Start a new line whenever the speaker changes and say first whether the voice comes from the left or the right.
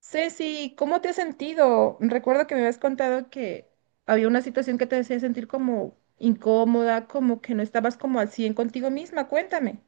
right: Ceci, ¿cómo te has sentido? Recuerdo que me habías contado que había una situación que te hacía sentir como incómoda, como que no estabas como al 100 contigo misma. Cuéntame.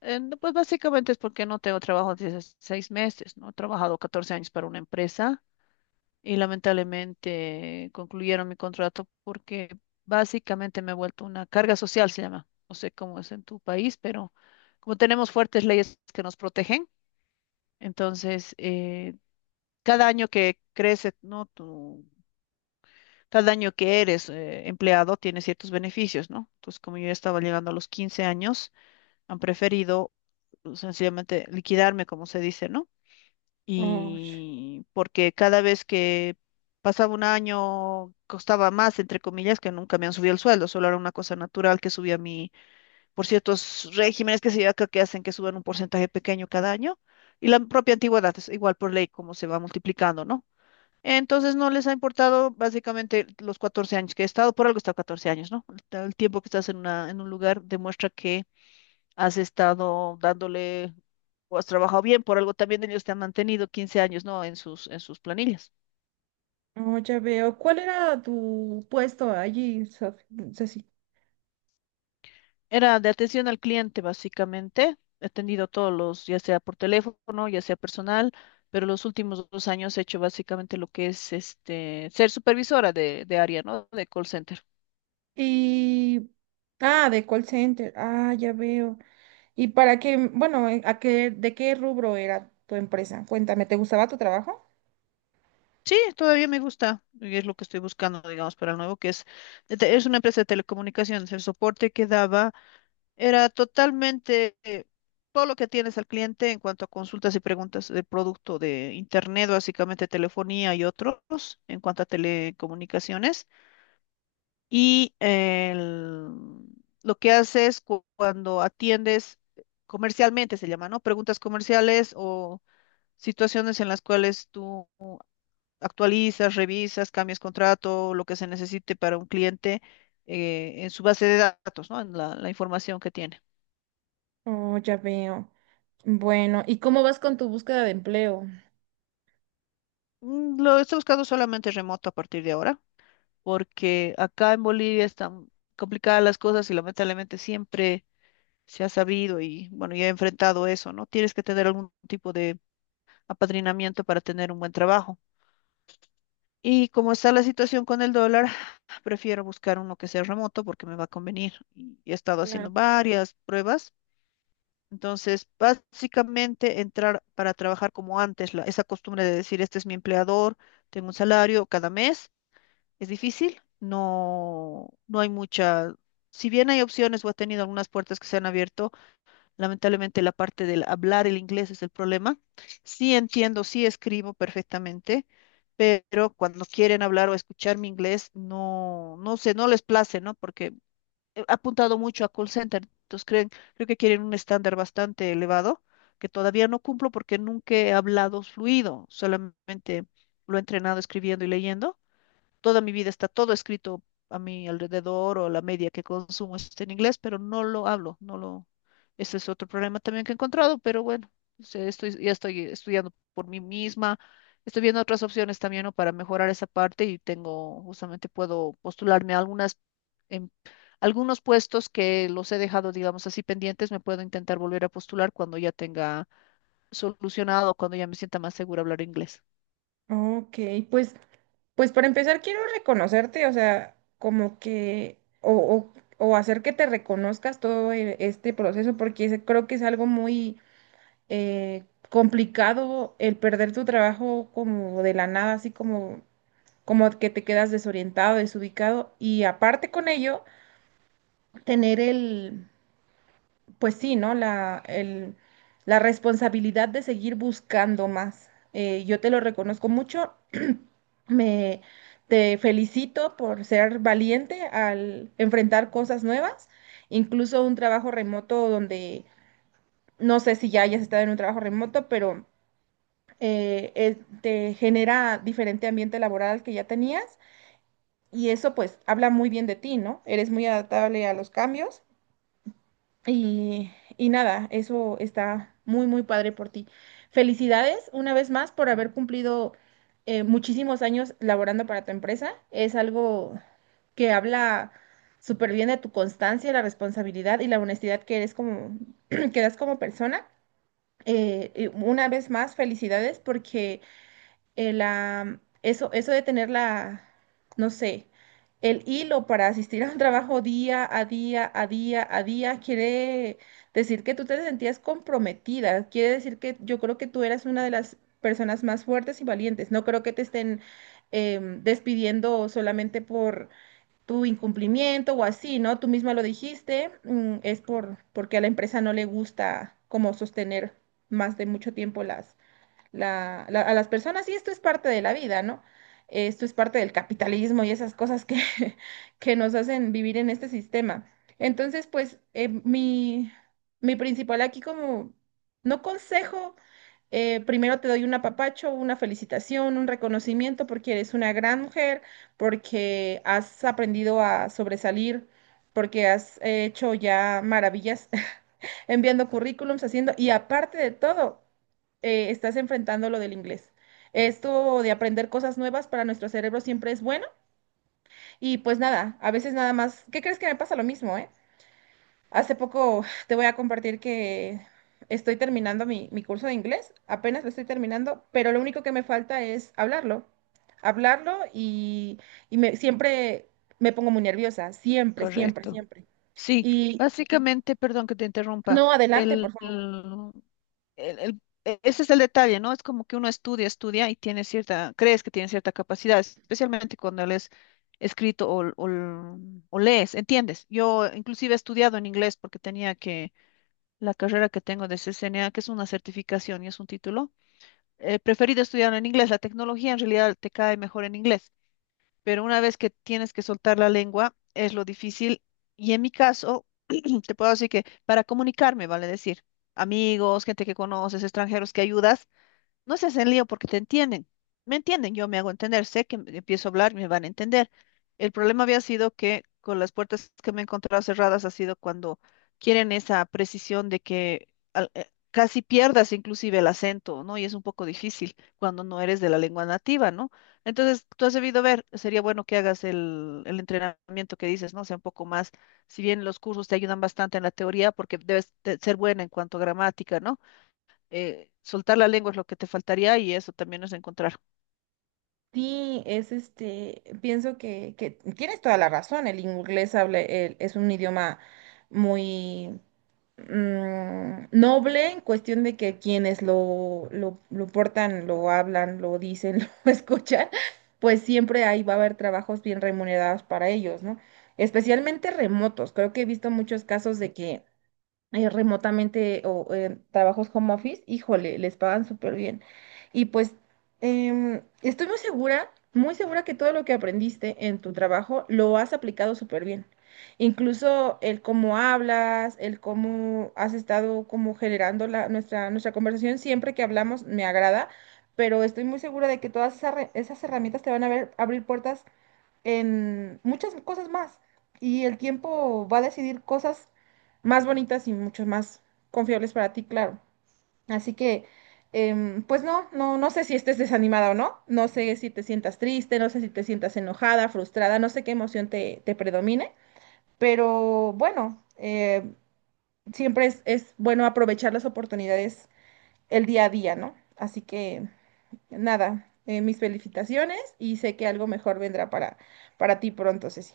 left: No, pues básicamente es porque no tengo trabajo desde hace 6 meses, ¿no? He trabajado 14 años para una empresa y lamentablemente concluyeron mi contrato porque básicamente me he vuelto una carga social, se llama. No sé cómo es en tu país, pero como tenemos fuertes leyes que nos protegen, entonces cada año que crece, ¿no? Cada año que eres empleado tiene ciertos beneficios, ¿no? Entonces, como yo ya estaba llegando a los 15 años, han preferido pues, sencillamente liquidarme, como se dice, ¿no?
right: Oh,
left: Y porque cada vez que pasaba un año costaba más, entre comillas, que nunca me han subido el sueldo, solo era una cosa natural que subía mi, por ciertos regímenes que se lleva acá que hacen que suban un porcentaje pequeño cada año, y la propia antigüedad es igual por ley como se va multiplicando, ¿no? Entonces no les ha importado básicamente los 14 años que he estado, por algo he estado 14 años, ¿no? El tiempo que estás en un lugar demuestra que has estado dándole o has trabajado bien, por algo también ellos te han mantenido 15 años, ¿no? En sus planillas.
right: oh, ya veo. ¿Cuál era tu puesto allí, Ceci?
left: Era de atención al cliente, básicamente. He atendido todos los, ya sea por teléfono, ya sea personal, pero los últimos 2 años he hecho básicamente lo que es este, ser supervisora de área, ¿no? De call center.
right: Y... Ah, de call center. Ah, ya veo. ¿Y para qué, bueno, a qué, de qué rubro era tu empresa? Cuéntame, ¿te gustaba tu trabajo?
left: Sí, todavía me gusta y es lo que estoy buscando, digamos, para el nuevo, que es, es una empresa de telecomunicaciones. El soporte que daba era totalmente todo lo que tienes al cliente en cuanto a consultas y preguntas de producto de Internet, básicamente telefonía y otros, en cuanto a telecomunicaciones. Y el- lo que haces cuando atiendes comercialmente, se llama, ¿no? Preguntas comerciales o situaciones en las cuales tú actualizas, revisas, cambias contrato, lo que se necesite para un cliente en su base de datos, ¿no? En la información que tiene.
right: Oh, ya veo. Bueno, ¿y cómo vas con tu búsqueda de empleo?
left: Lo estoy buscando solamente remoto a partir de ahora, porque acá en Bolivia están complicadas las cosas y lamentablemente siempre se ha sabido y bueno, ya he enfrentado eso, ¿no? Tienes que tener algún tipo de apadrinamiento para tener un buen trabajo. Y como está la situación con el dólar, prefiero buscar uno que sea remoto porque me va a convenir. Y he estado
right: Claro.
left: haciendo varias pruebas. Entonces, básicamente entrar para trabajar como antes, esa costumbre de decir, este es mi empleador, tengo un salario cada mes. Es difícil, no, no hay mucha, si bien hay opciones o he tenido algunas puertas que se han abierto, lamentablemente la parte del hablar el inglés es el problema. Sí entiendo, sí escribo perfectamente, pero cuando quieren hablar o escuchar mi inglés, no, no sé, no les place, ¿no? Porque he apuntado mucho a call center, entonces creo que quieren un estándar bastante elevado, que todavía no cumplo porque nunca he hablado fluido, solamente lo he entrenado escribiendo y leyendo toda mi vida está todo escrito a mi alrededor o la media que consumo está en inglés, pero no lo hablo, no lo. Ese es otro problema también que he encontrado, pero bueno, ya estoy estudiando por mí misma, estoy viendo otras opciones también, ¿no? Para mejorar esa parte y justamente puedo postularme a em- algunos puestos que los he dejado, digamos así, pendientes, me puedo intentar volver a postular cuando ya tenga solucionado, cuando ya me sienta más segura hablar inglés.
right: Ok, pues, pues para empezar quiero reconocerte, o sea, como que, o, o hacer que te reconozcas todo este proceso, porque ese creo que es algo muy eh, complicado el perder tu trabajo como de la nada, así como, como que te quedas desorientado, desubicado, y aparte con ello, tener el, pues sí, ¿no? La, el, la responsabilidad de seguir buscando más. Yo te lo reconozco mucho. Me Te felicito por ser valiente al enfrentar cosas nuevas, incluso un trabajo remoto donde no sé si ya hayas estado en un trabajo remoto, pero te genera diferente ambiente laboral al que ya tenías y eso pues habla muy bien de ti, ¿no? Eres muy adaptable a los cambios y, y nada, eso está muy, muy padre por ti. Felicidades una vez más por haber cumplido muchísimos años laborando para tu empresa. Es algo que habla súper bien de tu constancia, la responsabilidad y la honestidad que eres como, que das como persona. Y una vez más, felicidades porque la, eso de tener la, no sé, el hilo para asistir a un trabajo día a día, a día a día, quiere decir que tú te sentías comprometida, quiere decir que yo creo que tú eras una de las personas más fuertes y valientes. No creo que te estén despidiendo solamente por tu incumplimiento o así, ¿no? Tú misma lo dijiste, es por, porque a la empresa no le gusta como sostener más de mucho tiempo las, a las personas, y esto es parte de la vida, ¿no? Esto es parte del capitalismo y esas cosas que, que nos hacen vivir en este sistema. Entonces, pues mi, mi principal aquí como, no consejo, primero te doy un apapacho, una felicitación, un reconocimiento porque eres una gran mujer, porque has aprendido a sobresalir, porque has hecho ya maravillas enviando currículums, haciendo, y aparte de todo, estás enfrentando lo del inglés. Esto de aprender cosas nuevas para nuestro cerebro siempre es bueno. Y pues nada, a veces nada más, ¿qué crees que me pasa lo mismo, eh? Hace poco te voy a compartir que estoy terminando mi, mi curso de inglés, apenas lo estoy terminando, pero lo único que me falta es hablarlo, hablarlo y me, siempre me pongo muy nerviosa, siempre, siempre,
left: Correcto.
right: siempre.
left: Sí,
right: Y
left: básicamente, perdón que te interrumpa,
right: no, adelante,
left: el,
right: por
left: el- ese es el detalle, ¿no? Es como que uno estudia, estudia y tiene crees que tiene cierta capacidad, especialmente cuando lees escrito o lees, ¿entiendes? Yo inclusive he estudiado en inglés porque tenía que, la carrera que tengo de CCNA, que es una certificación y es un título, he preferido estudiar en inglés, la tecnología en realidad te cae mejor en inglés pero una vez que tienes que soltar la lengua, es lo difícil. Y en mi caso, te puedo decir que para comunicarme, vale decir, amigos, gente que conoces, extranjeros que ayudas, no se hacen lío porque te entienden. Me entienden, yo me hago entender, sé que empiezo a hablar, me van a entender. El problema había sido que con las puertas que me he encontrado cerradas ha sido cuando quieren esa precisión de que casi pierdas inclusive el acento, ¿no? Y es un poco difícil cuando no eres de la lengua nativa, ¿no? Entonces, tú has debido ver, sería bueno que hagas el entrenamiento que dices, ¿no? O sea, un poco más, si bien los cursos te ayudan bastante en la teoría, porque debes de ser buena en cuanto a gramática, ¿no? Soltar la lengua es lo que te faltaría y eso también es encontrar.
right: sí, es este, pienso que tienes toda la razón, el inglés habla, es un idioma muy noble en cuestión de que quienes lo portan, lo hablan, lo dicen, lo escuchan, pues siempre ahí va a haber trabajos bien remunerados para ellos, ¿no? Especialmente remotos, creo que he visto muchos casos de que remotamente o trabajos home office, híjole, les pagan súper bien. Y pues estoy muy segura que todo lo que aprendiste en tu trabajo lo has aplicado súper bien. Incluso el cómo hablas, el cómo has estado como generando la, nuestra, nuestra conversación, siempre que hablamos me agrada, pero estoy muy segura de que todas esas, esas herramientas te van a ver, abrir puertas en muchas cosas más. Y el tiempo va a decidir cosas más bonitas y mucho más confiables para ti, claro. Así que, pues no, no, no sé si estés desanimada o no. No sé si te sientas triste, no sé si te sientas enojada, frustrada, no sé qué emoción te, te predomine. Pero bueno, siempre es bueno aprovechar las oportunidades el día a día, ¿no? Así que nada, mis felicitaciones y sé que algo mejor vendrá para ti pronto, Ceci.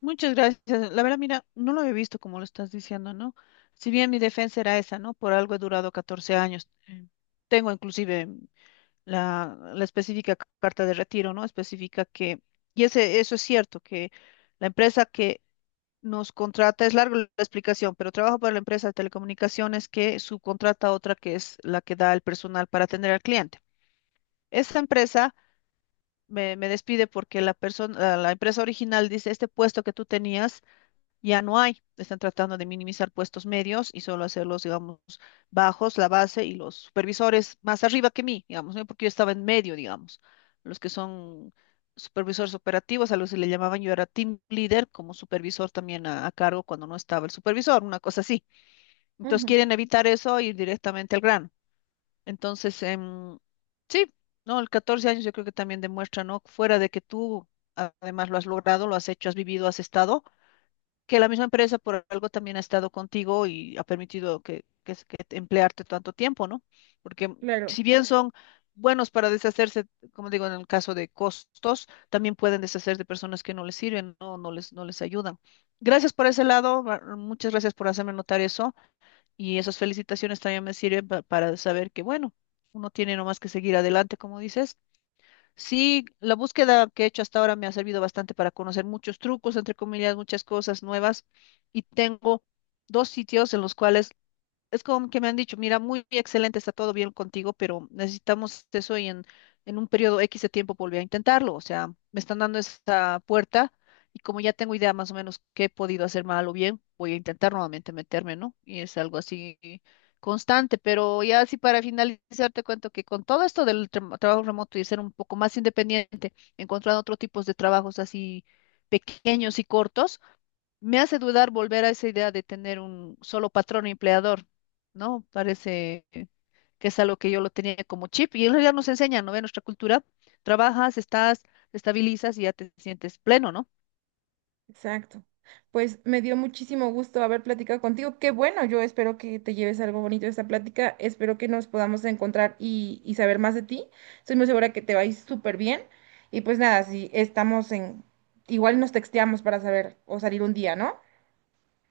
left: Muchas gracias. La verdad, mira, no lo he visto como lo estás diciendo, ¿no? Si bien mi defensa era esa, ¿no? Por algo he durado 14 años. Tengo inclusive la específica carta de retiro, ¿no? Específica que, y eso es cierto, que la empresa que nos contrata, es larga la explicación, pero trabajo para la empresa de telecomunicaciones que subcontrata a otra que es la que da el personal para atender al cliente. Esta empresa me despide porque la persona, la empresa original dice, este puesto que tú tenías ya no hay. Están tratando de minimizar puestos medios y solo hacerlos, digamos, bajos, la base y los supervisores más arriba que mí, digamos, ¿no? Porque yo estaba en medio, digamos. Los que son supervisores operativos, a los que le llamaban yo era team leader, como supervisor también a cargo cuando no estaba el supervisor, una cosa así. Entonces
right: Ujú,
left: quieren evitar eso ir directamente al grano. Entonces, sí, ¿no? El 14 años yo creo que también demuestra, ¿no? Fuera de que tú además lo has logrado, lo has hecho, has vivido, has estado, que la misma empresa por algo también ha estado contigo y ha permitido que, es- que te- emplearte tanto tiempo, ¿no? Porque
right: claro,
left: si bien son buenos para deshacerse, como digo, en el caso de costos, también pueden deshacerse de personas que no les sirven, ¿no? No les ayudan. Gracias por ese lado, muchas gracias por hacerme notar eso. Y esas felicitaciones también me sirven para saber que, bueno, uno tiene nomás que seguir adelante, como dices. Sí, la búsqueda que he hecho hasta ahora me ha servido bastante para conocer muchos trucos, entre comillas, muchas cosas nuevas. Y tengo dos sitios en los cuales es como que me han dicho, mira, muy excelente, está todo bien contigo, pero necesitamos eso y en un periodo X de tiempo volví a intentarlo. O sea, me están dando esa puerta y como ya tengo idea más o menos qué he podido hacer mal o bien, voy a intentar nuevamente meterme, ¿no? Y es algo así constante, pero ya así para finalizar te cuento que con todo esto del trabajo remoto y ser un poco más independiente, encontrando otro tipos de trabajos así pequeños y cortos me hace dudar volver a esa idea de tener un solo patrón empleador, ¿no? Parece que es algo que yo lo tenía como chip y en realidad nos enseña, ¿no? En nuestra cultura, trabajas, estás, te estabilizas y ya te sientes pleno, ¿no?
right: exacto. Pues me dio muchísimo gusto haber platicado contigo. Qué bueno, yo espero que te lleves algo bonito de esta plática. Espero que nos podamos encontrar y saber más de ti. Estoy muy segura que te va a ir súper bien. Y pues nada, si estamos en... Igual nos texteamos para saber o salir un día, ¿no?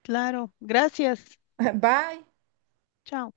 left: Claro, gracias.
right: Bye.
left: Chao.